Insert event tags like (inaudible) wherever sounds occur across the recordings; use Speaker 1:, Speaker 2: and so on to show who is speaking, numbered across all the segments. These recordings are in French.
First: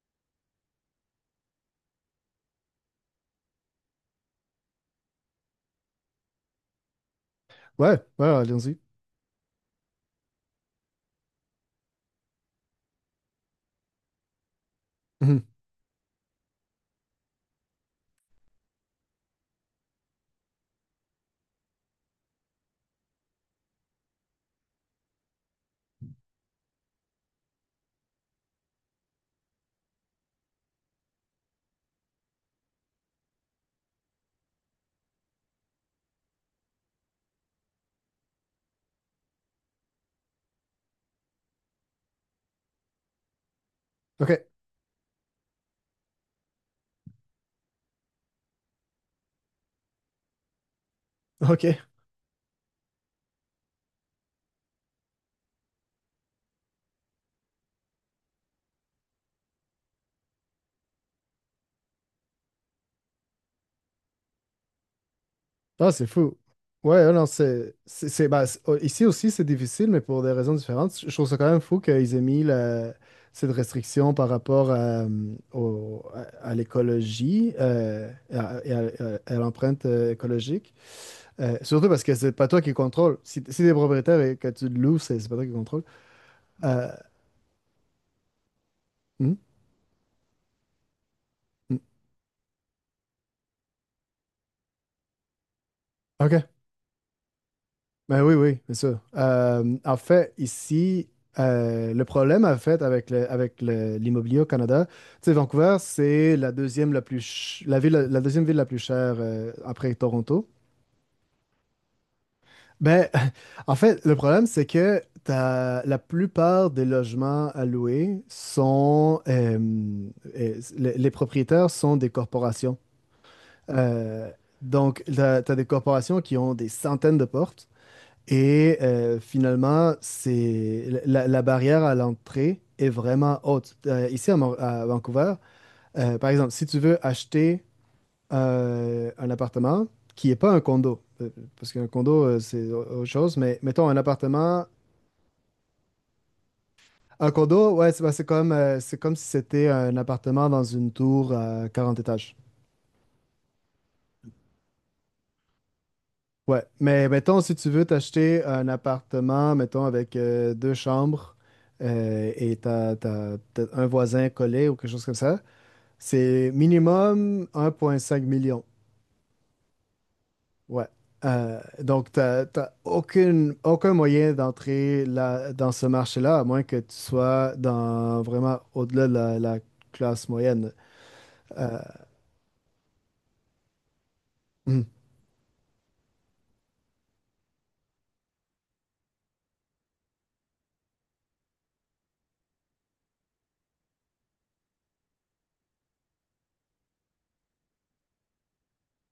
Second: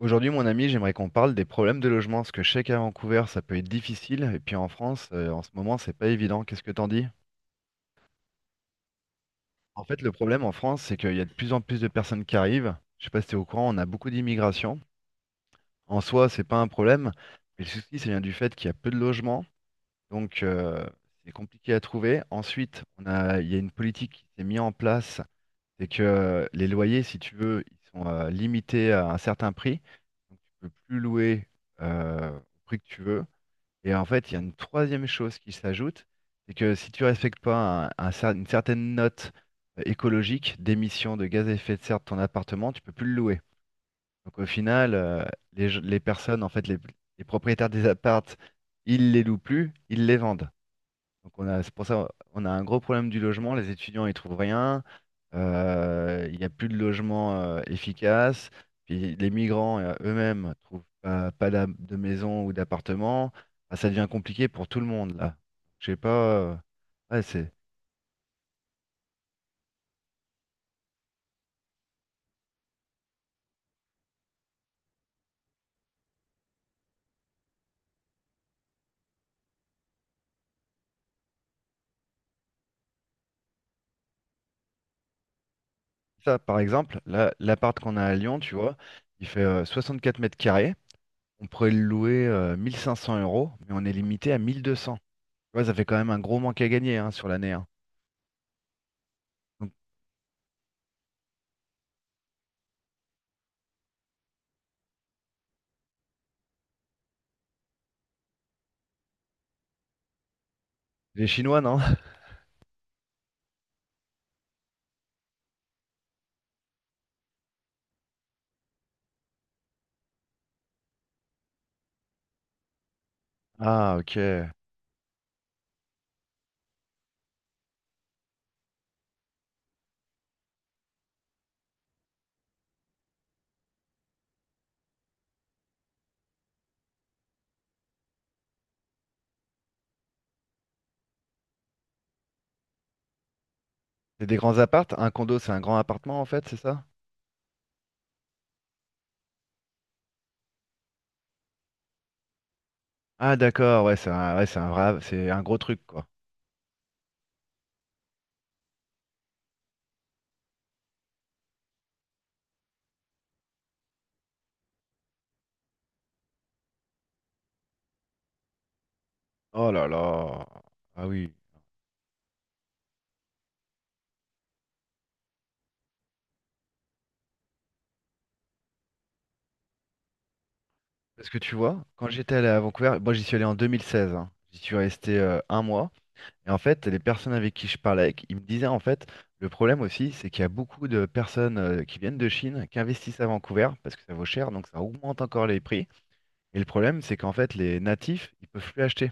Speaker 1: Aujourd'hui, mon ami, j'aimerais qu'on parle des problèmes de logement, parce que je sais qu'à Vancouver, ça peut être difficile, et puis en France, en ce moment, c'est pas évident. Qu'est-ce que t'en dis?
Speaker 2: Ouais, ouais, ouais, allons-y.
Speaker 1: En fait, le problème en France, c'est qu'il y a de plus en plus de personnes qui arrivent. Je sais pas si t'es au courant, on a beaucoup d'immigration.
Speaker 2: Mhm.
Speaker 1: En soi, c'est pas un problème, mais le souci, c'est bien du fait qu'il y a peu de logements, donc c'est compliqué à trouver. Ensuite, il y a une politique qui s'est mise en place, c'est que les loyers, si tu veux, ils sont limités à un certain prix, donc tu peux plus louer au prix que tu veux. Et en fait, il y a une troisième chose qui s'ajoute, c'est que si tu respectes pas une certaine note écologique d'émissions de gaz à effet de serre de ton appartement, tu peux plus le louer. Donc
Speaker 2: OK.
Speaker 1: au final, les personnes, en fait, les propriétaires des appartes, ils les louent plus, ils les vendent. Donc c'est
Speaker 2: Ok.
Speaker 1: pour ça on a un gros problème du logement. Les étudiants ils trouvent rien. Il n'y a plus de logement efficace. Puis les migrants eux-mêmes trouvent pas de maison ou d'appartement. Ah, ça devient compliqué pour tout le monde là. Je
Speaker 2: Ah,
Speaker 1: sais
Speaker 2: c'est
Speaker 1: pas,
Speaker 2: fou. Ouais, ouais,
Speaker 1: ouais,
Speaker 2: non,
Speaker 1: c'est
Speaker 2: oh, ici aussi, c'est difficile, mais pour des raisons différentes. Je trouve ça quand même fou qu'ils aient mis cette restriction par rapport à, à l'écologie et à l'empreinte écologique. Surtout parce que c'est pas toi qui contrôle. Si t'es propriétaire et que tu le loues, c'est pas toi qui contrôle.
Speaker 1: ça par
Speaker 2: Euh,
Speaker 1: exemple. Là, l'appart qu'on a à Lyon, tu vois, il
Speaker 2: hmm,
Speaker 1: fait 4 mètres carrés. On pourrait le
Speaker 2: hmm.
Speaker 1: louer 1500 euros, mais on est limité à 1200. Tu vois, ça fait quand même un gros
Speaker 2: OK.
Speaker 1: manque à gagner, hein, sur l'année, hein.
Speaker 2: Ben oui, oui, c'est ça.
Speaker 1: Donc,
Speaker 2: En fait, ici, le problème, en fait, avec l'immobilier au Canada, tu sais, Vancouver, c'est la deuxième ville la plus chère après Toronto.
Speaker 1: les Chinois, non? (laughs)
Speaker 2: Ben, (laughs) en fait, le problème, c'est que la plupart des logements à louer les propriétaires sont des corporations.
Speaker 1: Ah,
Speaker 2: Euh,
Speaker 1: ok.
Speaker 2: donc, tu as des corporations qui ont des centaines de portes. Et finalement, la barrière à l'entrée est vraiment haute. Ici à Vancouver, par exemple, si tu veux acheter un appartement qui n'est pas un condo, parce qu'un condo, c'est autre chose, mais mettons un
Speaker 1: C'est des grands
Speaker 2: appartement.
Speaker 1: appartes? Un condo, c'est un grand appartement en fait, c'est ça?
Speaker 2: Un condo, ouais, c'est comme si c'était un appartement dans une tour à 40 étages.
Speaker 1: Ah d'accord, ouais, c'est un vrai, c'est un gros truc quoi.
Speaker 2: Ouais, mais mettons, si tu veux t'acheter un appartement, mettons, avec deux chambres et t'as un voisin collé ou quelque chose comme ça, c'est minimum 1,5 million.
Speaker 1: Oh là là.
Speaker 2: Ouais.
Speaker 1: Ah oui.
Speaker 2: Donc, t'as aucun moyen d'entrer là, dans ce marché-là, à moins que tu sois dans vraiment au-delà de la classe moyenne.
Speaker 1: Parce que tu
Speaker 2: Euh,
Speaker 1: vois, quand j'étais allé à Vancouver, moi j'y suis allé en 2016, hein. J'y suis
Speaker 2: mhm,
Speaker 1: resté un mois. Et en fait, les personnes avec qui je parlais, ils me disaient en fait, le problème aussi, c'est qu'il y a beaucoup de personnes qui viennent de Chine, qui investissent à Vancouver, parce que ça vaut cher, donc ça augmente encore les prix. Et le problème, c'est qu'en fait, les natifs, ils peuvent plus acheter.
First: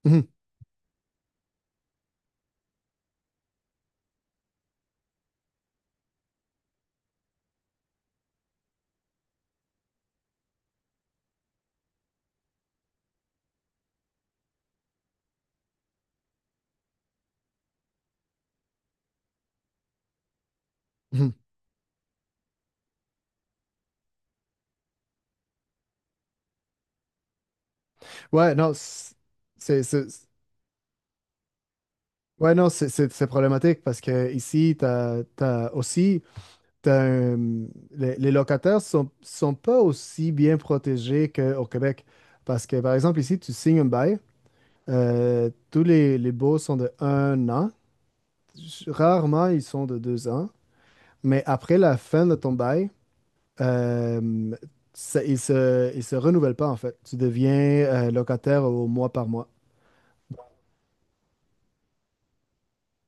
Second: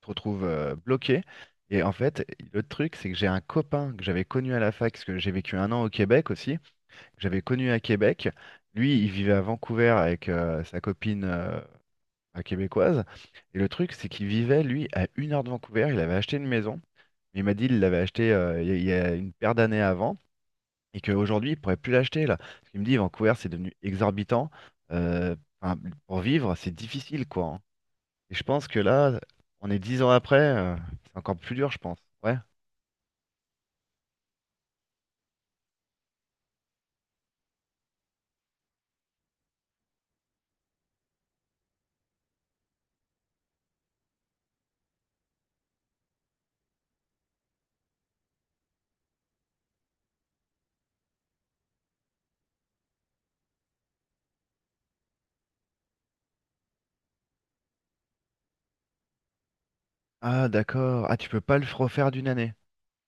Speaker 1: Te
Speaker 2: mhm,
Speaker 1: retrouves bloqué. Et en fait, le truc, c'est que j'ai un copain que j'avais connu à la fac, parce que j'ai vécu un an au Québec aussi, que j'avais connu à Québec. Lui, il vivait à Vancouver avec sa copine, un québécoise. Et le truc, c'est qu'il vivait, lui, à une heure de Vancouver. Il avait acheté une maison. Il m'a dit il l'avait acheté, il y a une paire d'années avant, et
Speaker 2: mhm.
Speaker 1: qu'aujourd'hui, il pourrait plus l'acheter là. Parce qu'il me dit, Vancouver, c'est devenu exorbitant. Enfin, pour vivre, c'est difficile, quoi. Et je
Speaker 2: Ouais,
Speaker 1: pense
Speaker 2: non,
Speaker 1: que là, on est dix ans après, c'est encore plus dur, je pense. Ouais.
Speaker 2: ouais, non, c'est problématique parce que ici, t'as, t'as aussi, t'as un- les locataires sont pas aussi bien protégés qu'au Québec. Parce que, par exemple, ici, tu signes un bail, tous les baux sont de 1 an. Rarement, ils sont de 2 ans. Mais après la fin de ton bail, euh, ils se renouvellent pas, en fait. Tu deviens locataire au mois par mois.
Speaker 1: Ah, d'accord. Ah, tu peux pas le refaire d'une année.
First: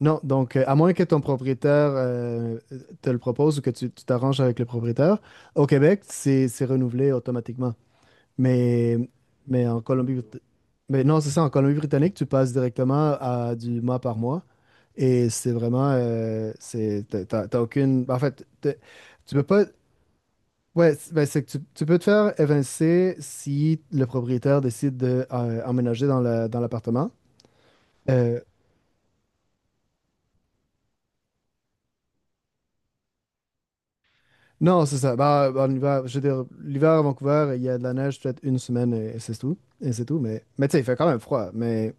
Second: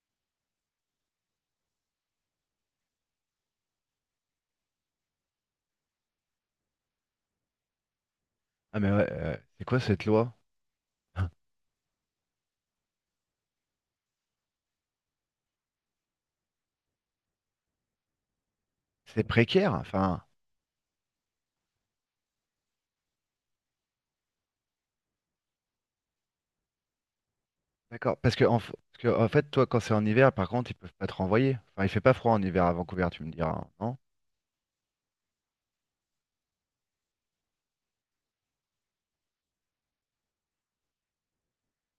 Speaker 2: Non, donc à moins que ton propriétaire te le propose ou que tu t'arranges avec le propriétaire, au Québec, c'est renouvelé automatiquement.
Speaker 1: Ah, mais
Speaker 2: Mais,
Speaker 1: ouais, c'est
Speaker 2: mais
Speaker 1: quoi cette loi?
Speaker 2: Mais non, c'est
Speaker 1: (laughs)
Speaker 2: ça, en Colombie-Britannique, tu passes directement à du mois par mois et c'est vraiment, c'est, t'as, t'as- t'as aucune, en fait, t'es-
Speaker 1: C'est
Speaker 2: tu peux pas,
Speaker 1: précaire, enfin.
Speaker 2: ouais, c'est que tu peux te faire évincer si le propriétaire décide de emménager dans dans l'appartement.
Speaker 1: D'accord. Parce
Speaker 2: Euh,
Speaker 1: que, en, f- parce que, en fait, toi, quand c'est en hiver, par contre, ils peuvent pas te renvoyer. Enfin, il fait pas froid en hiver à Vancouver, tu me diras, hein, non?
Speaker 2: Non, c'est ça. Bah, en hiver, je veux dire, l'hiver à Vancouver, il y a de la neige peut-être une semaine et c'est tout. Et c'est tout. Mais tu sais, il fait quand même froid. Mais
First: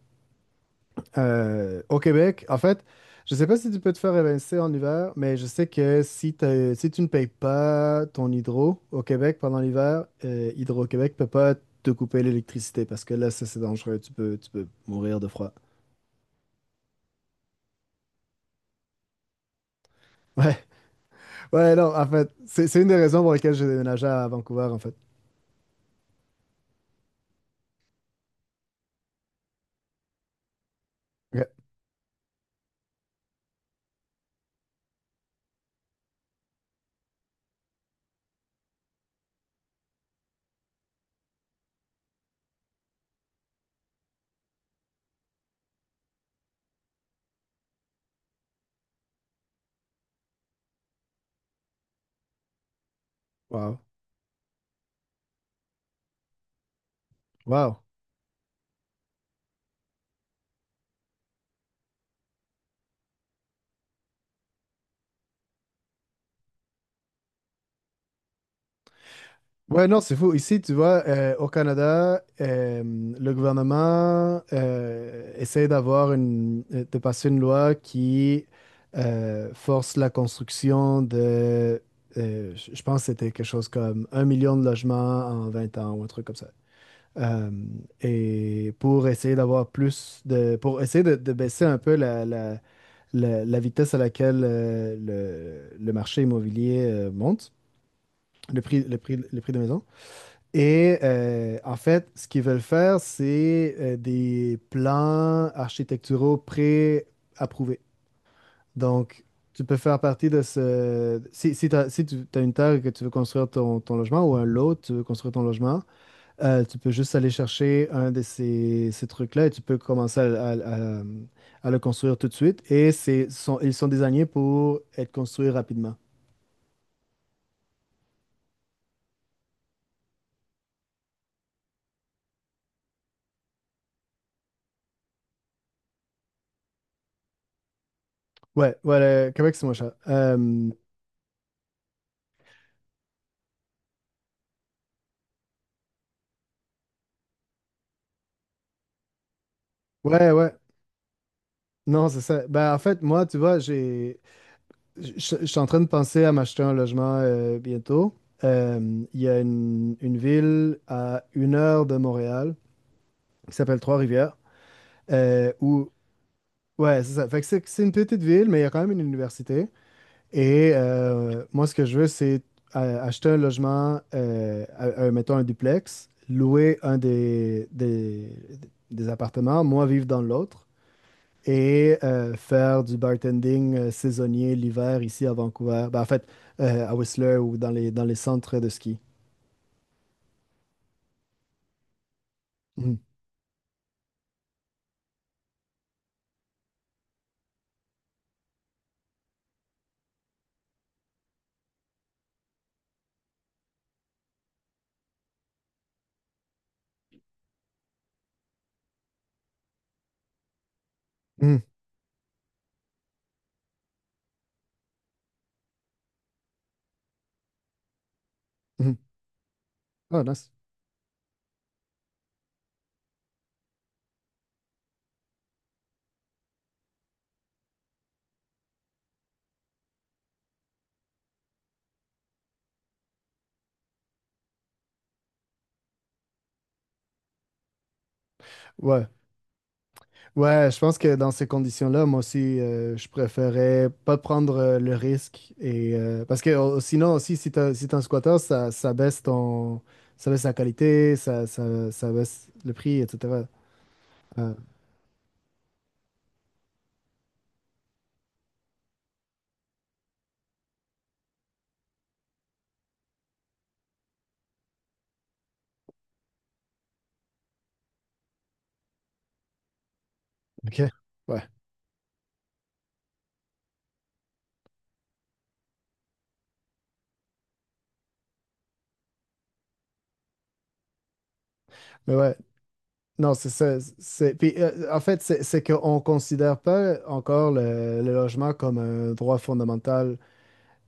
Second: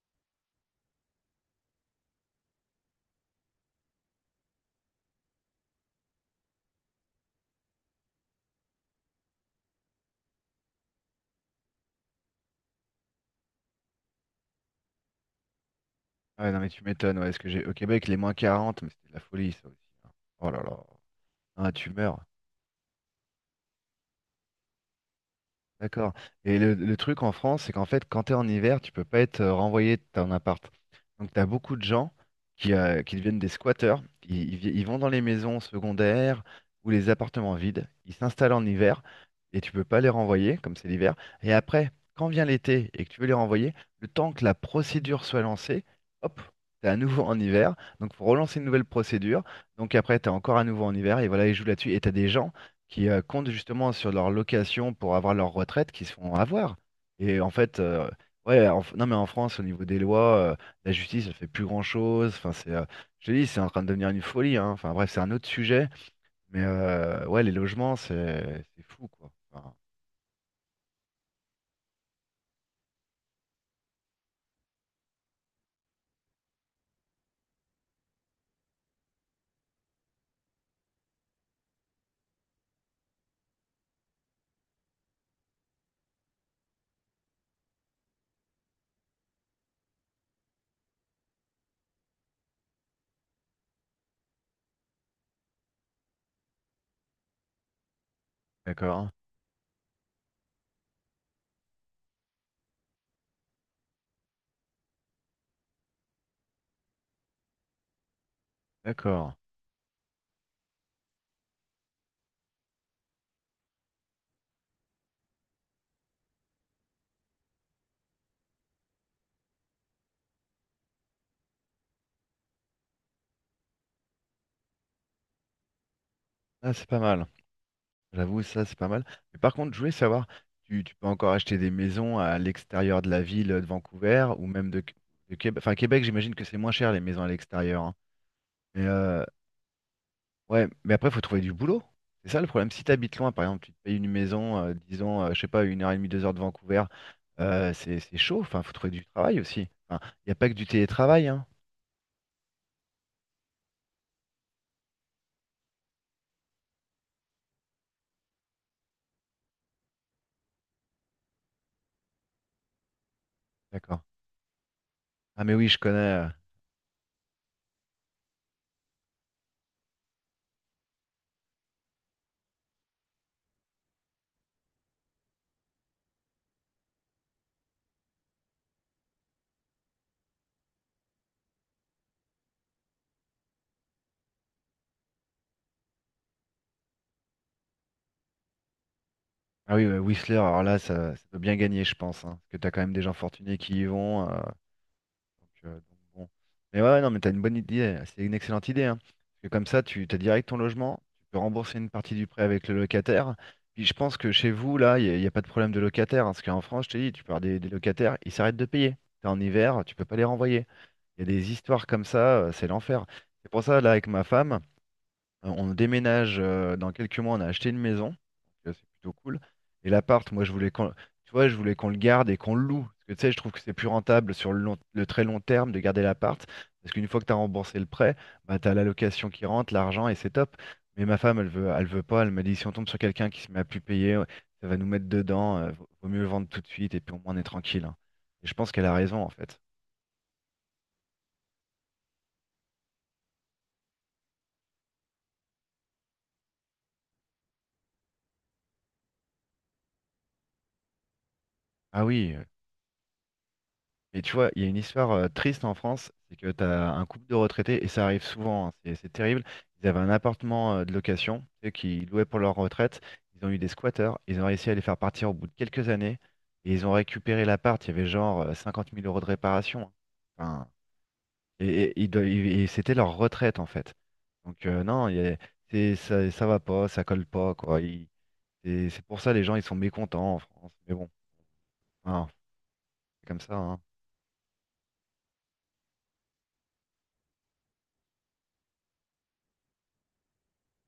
Speaker 2: au Québec, en fait, je sais pas si tu peux te faire évincer en hiver, mais je sais que si tu ne payes pas ton hydro au Québec pendant l'hiver, Hydro-Québec peut pas te couper l'électricité parce que là, ça c'est dangereux. Tu peux mourir de froid. (laughs)
Speaker 1: Ah, ouais, non, mais tu m'étonnes. Ouais, est-ce que j'ai au Québec, les -40, mais c'était de la folie, ça aussi, hein. Oh
Speaker 2: Ouais,
Speaker 1: là là. Ah,
Speaker 2: ouais,
Speaker 1: tu
Speaker 2: non, en
Speaker 1: meurs.
Speaker 2: fait, c'est une des raisons pour lesquelles j'ai déménagé à Vancouver, en fait.
Speaker 1: D'accord. Et le truc en France, c'est qu'en fait, quand tu es en hiver, tu peux pas être renvoyé de ton appart. Donc, tu as
Speaker 2: Ok.
Speaker 1: beaucoup de gens qui deviennent des squatteurs. Ils vont dans les maisons secondaires ou les appartements vides. Ils s'installent en hiver et tu peux pas les renvoyer, comme c'est l'hiver. Et après, quand vient l'été et que tu veux les renvoyer, le temps que la procédure soit lancée, hop, tu es à nouveau en hiver. Donc, faut relancer une nouvelle procédure. Donc, après, tu es encore à nouveau en hiver. Et voilà, ils jouent là-dessus. Et tu as des gens qui comptent
Speaker 2: Wow.
Speaker 1: justement sur leur location pour avoir leur retraite, qui se font avoir. Et en
Speaker 2: Wow.
Speaker 1: fait, ouais, non mais en France, au niveau des lois, la justice, elle fait plus grand-chose. Enfin, c'est, je te dis, c'est en train de devenir une folie, hein. Enfin bref, c'est un autre sujet. Mais ouais, les logements, c'est fou, quoi. Enfin,
Speaker 2: Ouais, non, c'est fou. Ici, tu vois, au Canada, le gouvernement essaie de passer une loi qui force la construction de, je pense que c'était quelque chose comme 1 million de logements en 20 ans ou un truc comme ça. Euh, et pour essayer pour essayer de baisser un peu la vitesse à laquelle le marché immobilier monte, le prix, le
Speaker 1: d'accord, hein.
Speaker 2: prix, le prix des maisons. Et en fait, ce qu'ils veulent faire, c'est des plans architecturaux pré-approuvés. Donc,
Speaker 1: D'accord.
Speaker 2: tu peux faire partie de ce. Si tu as une terre et que tu veux construire ton logement ou un lot, tu veux construire ton logement, tu peux juste aller chercher un de ces trucs-là et tu peux commencer à le construire tout de suite. Et ils sont désignés pour être construits rapidement.
Speaker 1: Ah, c'est pas mal. J'avoue, ça, c'est pas mal. Mais par contre, je voulais savoir, tu peux encore acheter des maisons à l'extérieur de la ville de Vancouver ou même de, Québec. Enfin, Québec, j'imagine que c'est moins cher les maisons à l'extérieur, hein.
Speaker 2: Ouais,
Speaker 1: Mais
Speaker 2: ouais, le Québec, c'est moins cher.
Speaker 1: Ouais, mais après, il faut trouver du boulot. C'est ça le problème. Si tu habites loin, par exemple, tu te payes une maison, disons, je sais pas, une heure et demie, 2 heures de Vancouver, c'est chaud. Enfin, faut trouver du travail aussi. Enfin, il
Speaker 2: Ouais,
Speaker 1: n'y a pas
Speaker 2: ouais.
Speaker 1: que du télétravail, hein.
Speaker 2: Non, c'est ça. Ben, en fait, moi, tu vois, je suis en train de penser à m'acheter un logement bientôt. Il y a une ville à 1 heure de Montréal qui s'appelle
Speaker 1: D'accord.
Speaker 2: Trois-Rivières,
Speaker 1: Ah, mais oui, je
Speaker 2: où,
Speaker 1: connais,
Speaker 2: ouais, c'est ça. Fait que c'est une petite ville, mais il y a quand même une université. Et moi, ce que je veux, c'est acheter un logement, mettons un duplex, louer un des appartements, moi vivre dans l'autre. Et faire du bartending saisonnier l'hiver ici à Vancouver. Ben, en fait, à Whistler ou dans les centres de ski.
Speaker 1: Ah oui, Whistler, alors là, ça peut bien gagner, je pense, hein, parce que tu as quand même
Speaker 2: Mhm.
Speaker 1: des gens fortunés qui y vont. Donc bon. Mais ouais, ouais, non, mais t'as une bonne idée. C'est une excellente idée, hein. Parce que comme ça, tu t'as direct ton logement, tu peux rembourser une partie du prêt avec le locataire. Puis je pense que chez vous, là, y a pas de problème de locataire, hein, parce qu'en France, je te dis, tu parles des locataires, ils s'arrêtent de payer. T'es en hiver, tu peux pas les renvoyer. Il y a des
Speaker 2: Mhm.
Speaker 1: histoires comme ça, c'est l'enfer. C'est pour ça, là, avec ma femme. On déménage dans quelques mois, on a acheté une maison, donc c'est
Speaker 2: Mhm.
Speaker 1: plutôt cool. Et
Speaker 2: Ah,
Speaker 1: l'appart, moi
Speaker 2: nice.
Speaker 1: je voulais tu vois, je voulais qu'on le garde et qu'on le loue. Parce que tu sais, je trouve que c'est plus rentable sur le le très long terme de garder l'appart. Parce qu'une fois que tu as remboursé le prêt, bah, tu as la location qui rentre, l'argent et c'est top. Mais ma femme, elle veut pas. Elle m'a dit si on tombe sur quelqu'un qui se met à plus payer, ouais, ça va nous mettre dedans, vaut mieux vendre tout de suite et puis au moins on est tranquille, hein. Et je pense qu'elle a
Speaker 2: Ouais.
Speaker 1: raison en fait.
Speaker 2: Ouais, je pense que dans ces conditions-là, moi aussi, je préférais pas prendre le risque. Et, parce que sinon aussi, si t'es un squatter, ça baisse la qualité, ça, ça,
Speaker 1: Ah
Speaker 2: ça
Speaker 1: oui,
Speaker 2: baisse le prix, etc.
Speaker 1: Et tu vois,
Speaker 2: Ah,
Speaker 1: il y a une histoire triste en France, c'est que tu as un couple de retraités, et ça arrive souvent, hein, c'est terrible. Ils avaient un appartement de location, tu sais, qu'ils louaient pour leur retraite. Ils ont eu des squatteurs, ils ont réussi à les faire partir au bout de quelques années, et ils ont récupéré l'appart. Il y avait genre 50 000 euros de réparation, hein. Enfin,
Speaker 2: ok. Ouais.
Speaker 1: et et- ils doivent- et c'était leur retraite, en fait. Donc, non, il y a- c'est- ça va pas, ça colle pas, quoi. C'est pour ça les gens, ils sont mécontents en France. Mais bon,
Speaker 2: Mais
Speaker 1: hein,
Speaker 2: ouais,
Speaker 1: c'est
Speaker 2: non,
Speaker 1: comme
Speaker 2: c'est
Speaker 1: ça,
Speaker 2: ça.
Speaker 1: hein.
Speaker 2: Puis, en fait, c'est qu'on ne considère pas encore le logement comme un droit fondamental.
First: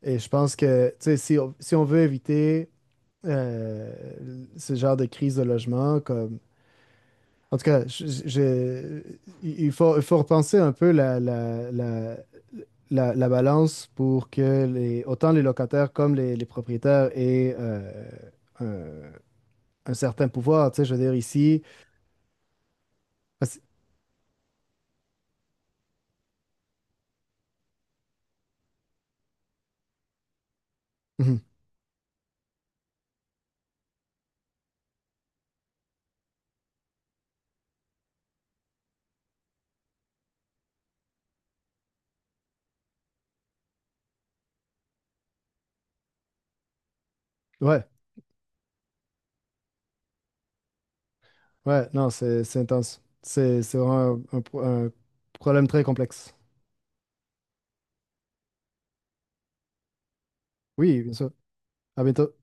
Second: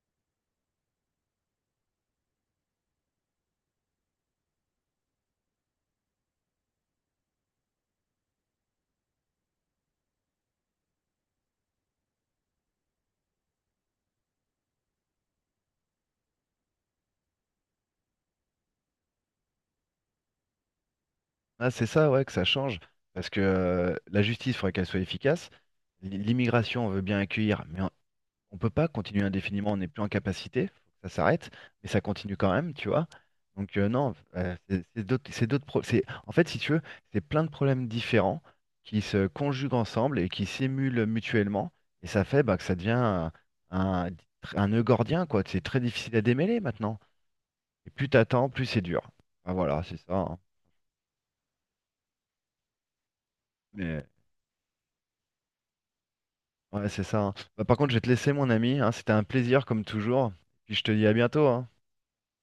Speaker 2: Et je pense que, tu sais, si on veut éviter euh, ce genre de crise de logement, comme. En tout cas, il faut, repenser un peu la balance pour que autant les locataires comme les propriétaires aient un, un certain pouvoir. Tu sais, je veux dire, ici.
Speaker 1: Ah, c'est ça, ouais, que ça change. Parce que
Speaker 2: parce-
Speaker 1: la justice, il faudrait qu'elle soit efficace. L'immigration, on veut bien accueillir, mais on ne peut pas continuer indéfiniment. On n'est plus en capacité. Faut que ça
Speaker 2: Mhm.
Speaker 1: s'arrête. Mais ça continue quand même, tu vois. Donc, non, c'est d'autres. En fait, si tu veux, c'est plein de problèmes différents qui se conjuguent ensemble et qui s'émulent mutuellement. Et ça fait bah, que ça devient un, un nœud gordien, quoi. C'est très difficile à démêler maintenant.
Speaker 2: (laughs) Ouais.
Speaker 1: Et plus t'attends, plus c'est dur. Ah, voilà, c'est ça, hein.
Speaker 2: Ouais, non, c'est intense. C'est
Speaker 1: Mais.
Speaker 2: vraiment un problème très complexe.
Speaker 1: Ouais, c'est ça, hein. Bah, par contre, je vais te laisser, mon ami, hein. C'était un plaisir, comme toujours. Puis je te
Speaker 2: Oui,
Speaker 1: dis
Speaker 2: bien
Speaker 1: à
Speaker 2: sûr.
Speaker 1: bientôt, hein.
Speaker 2: À bientôt.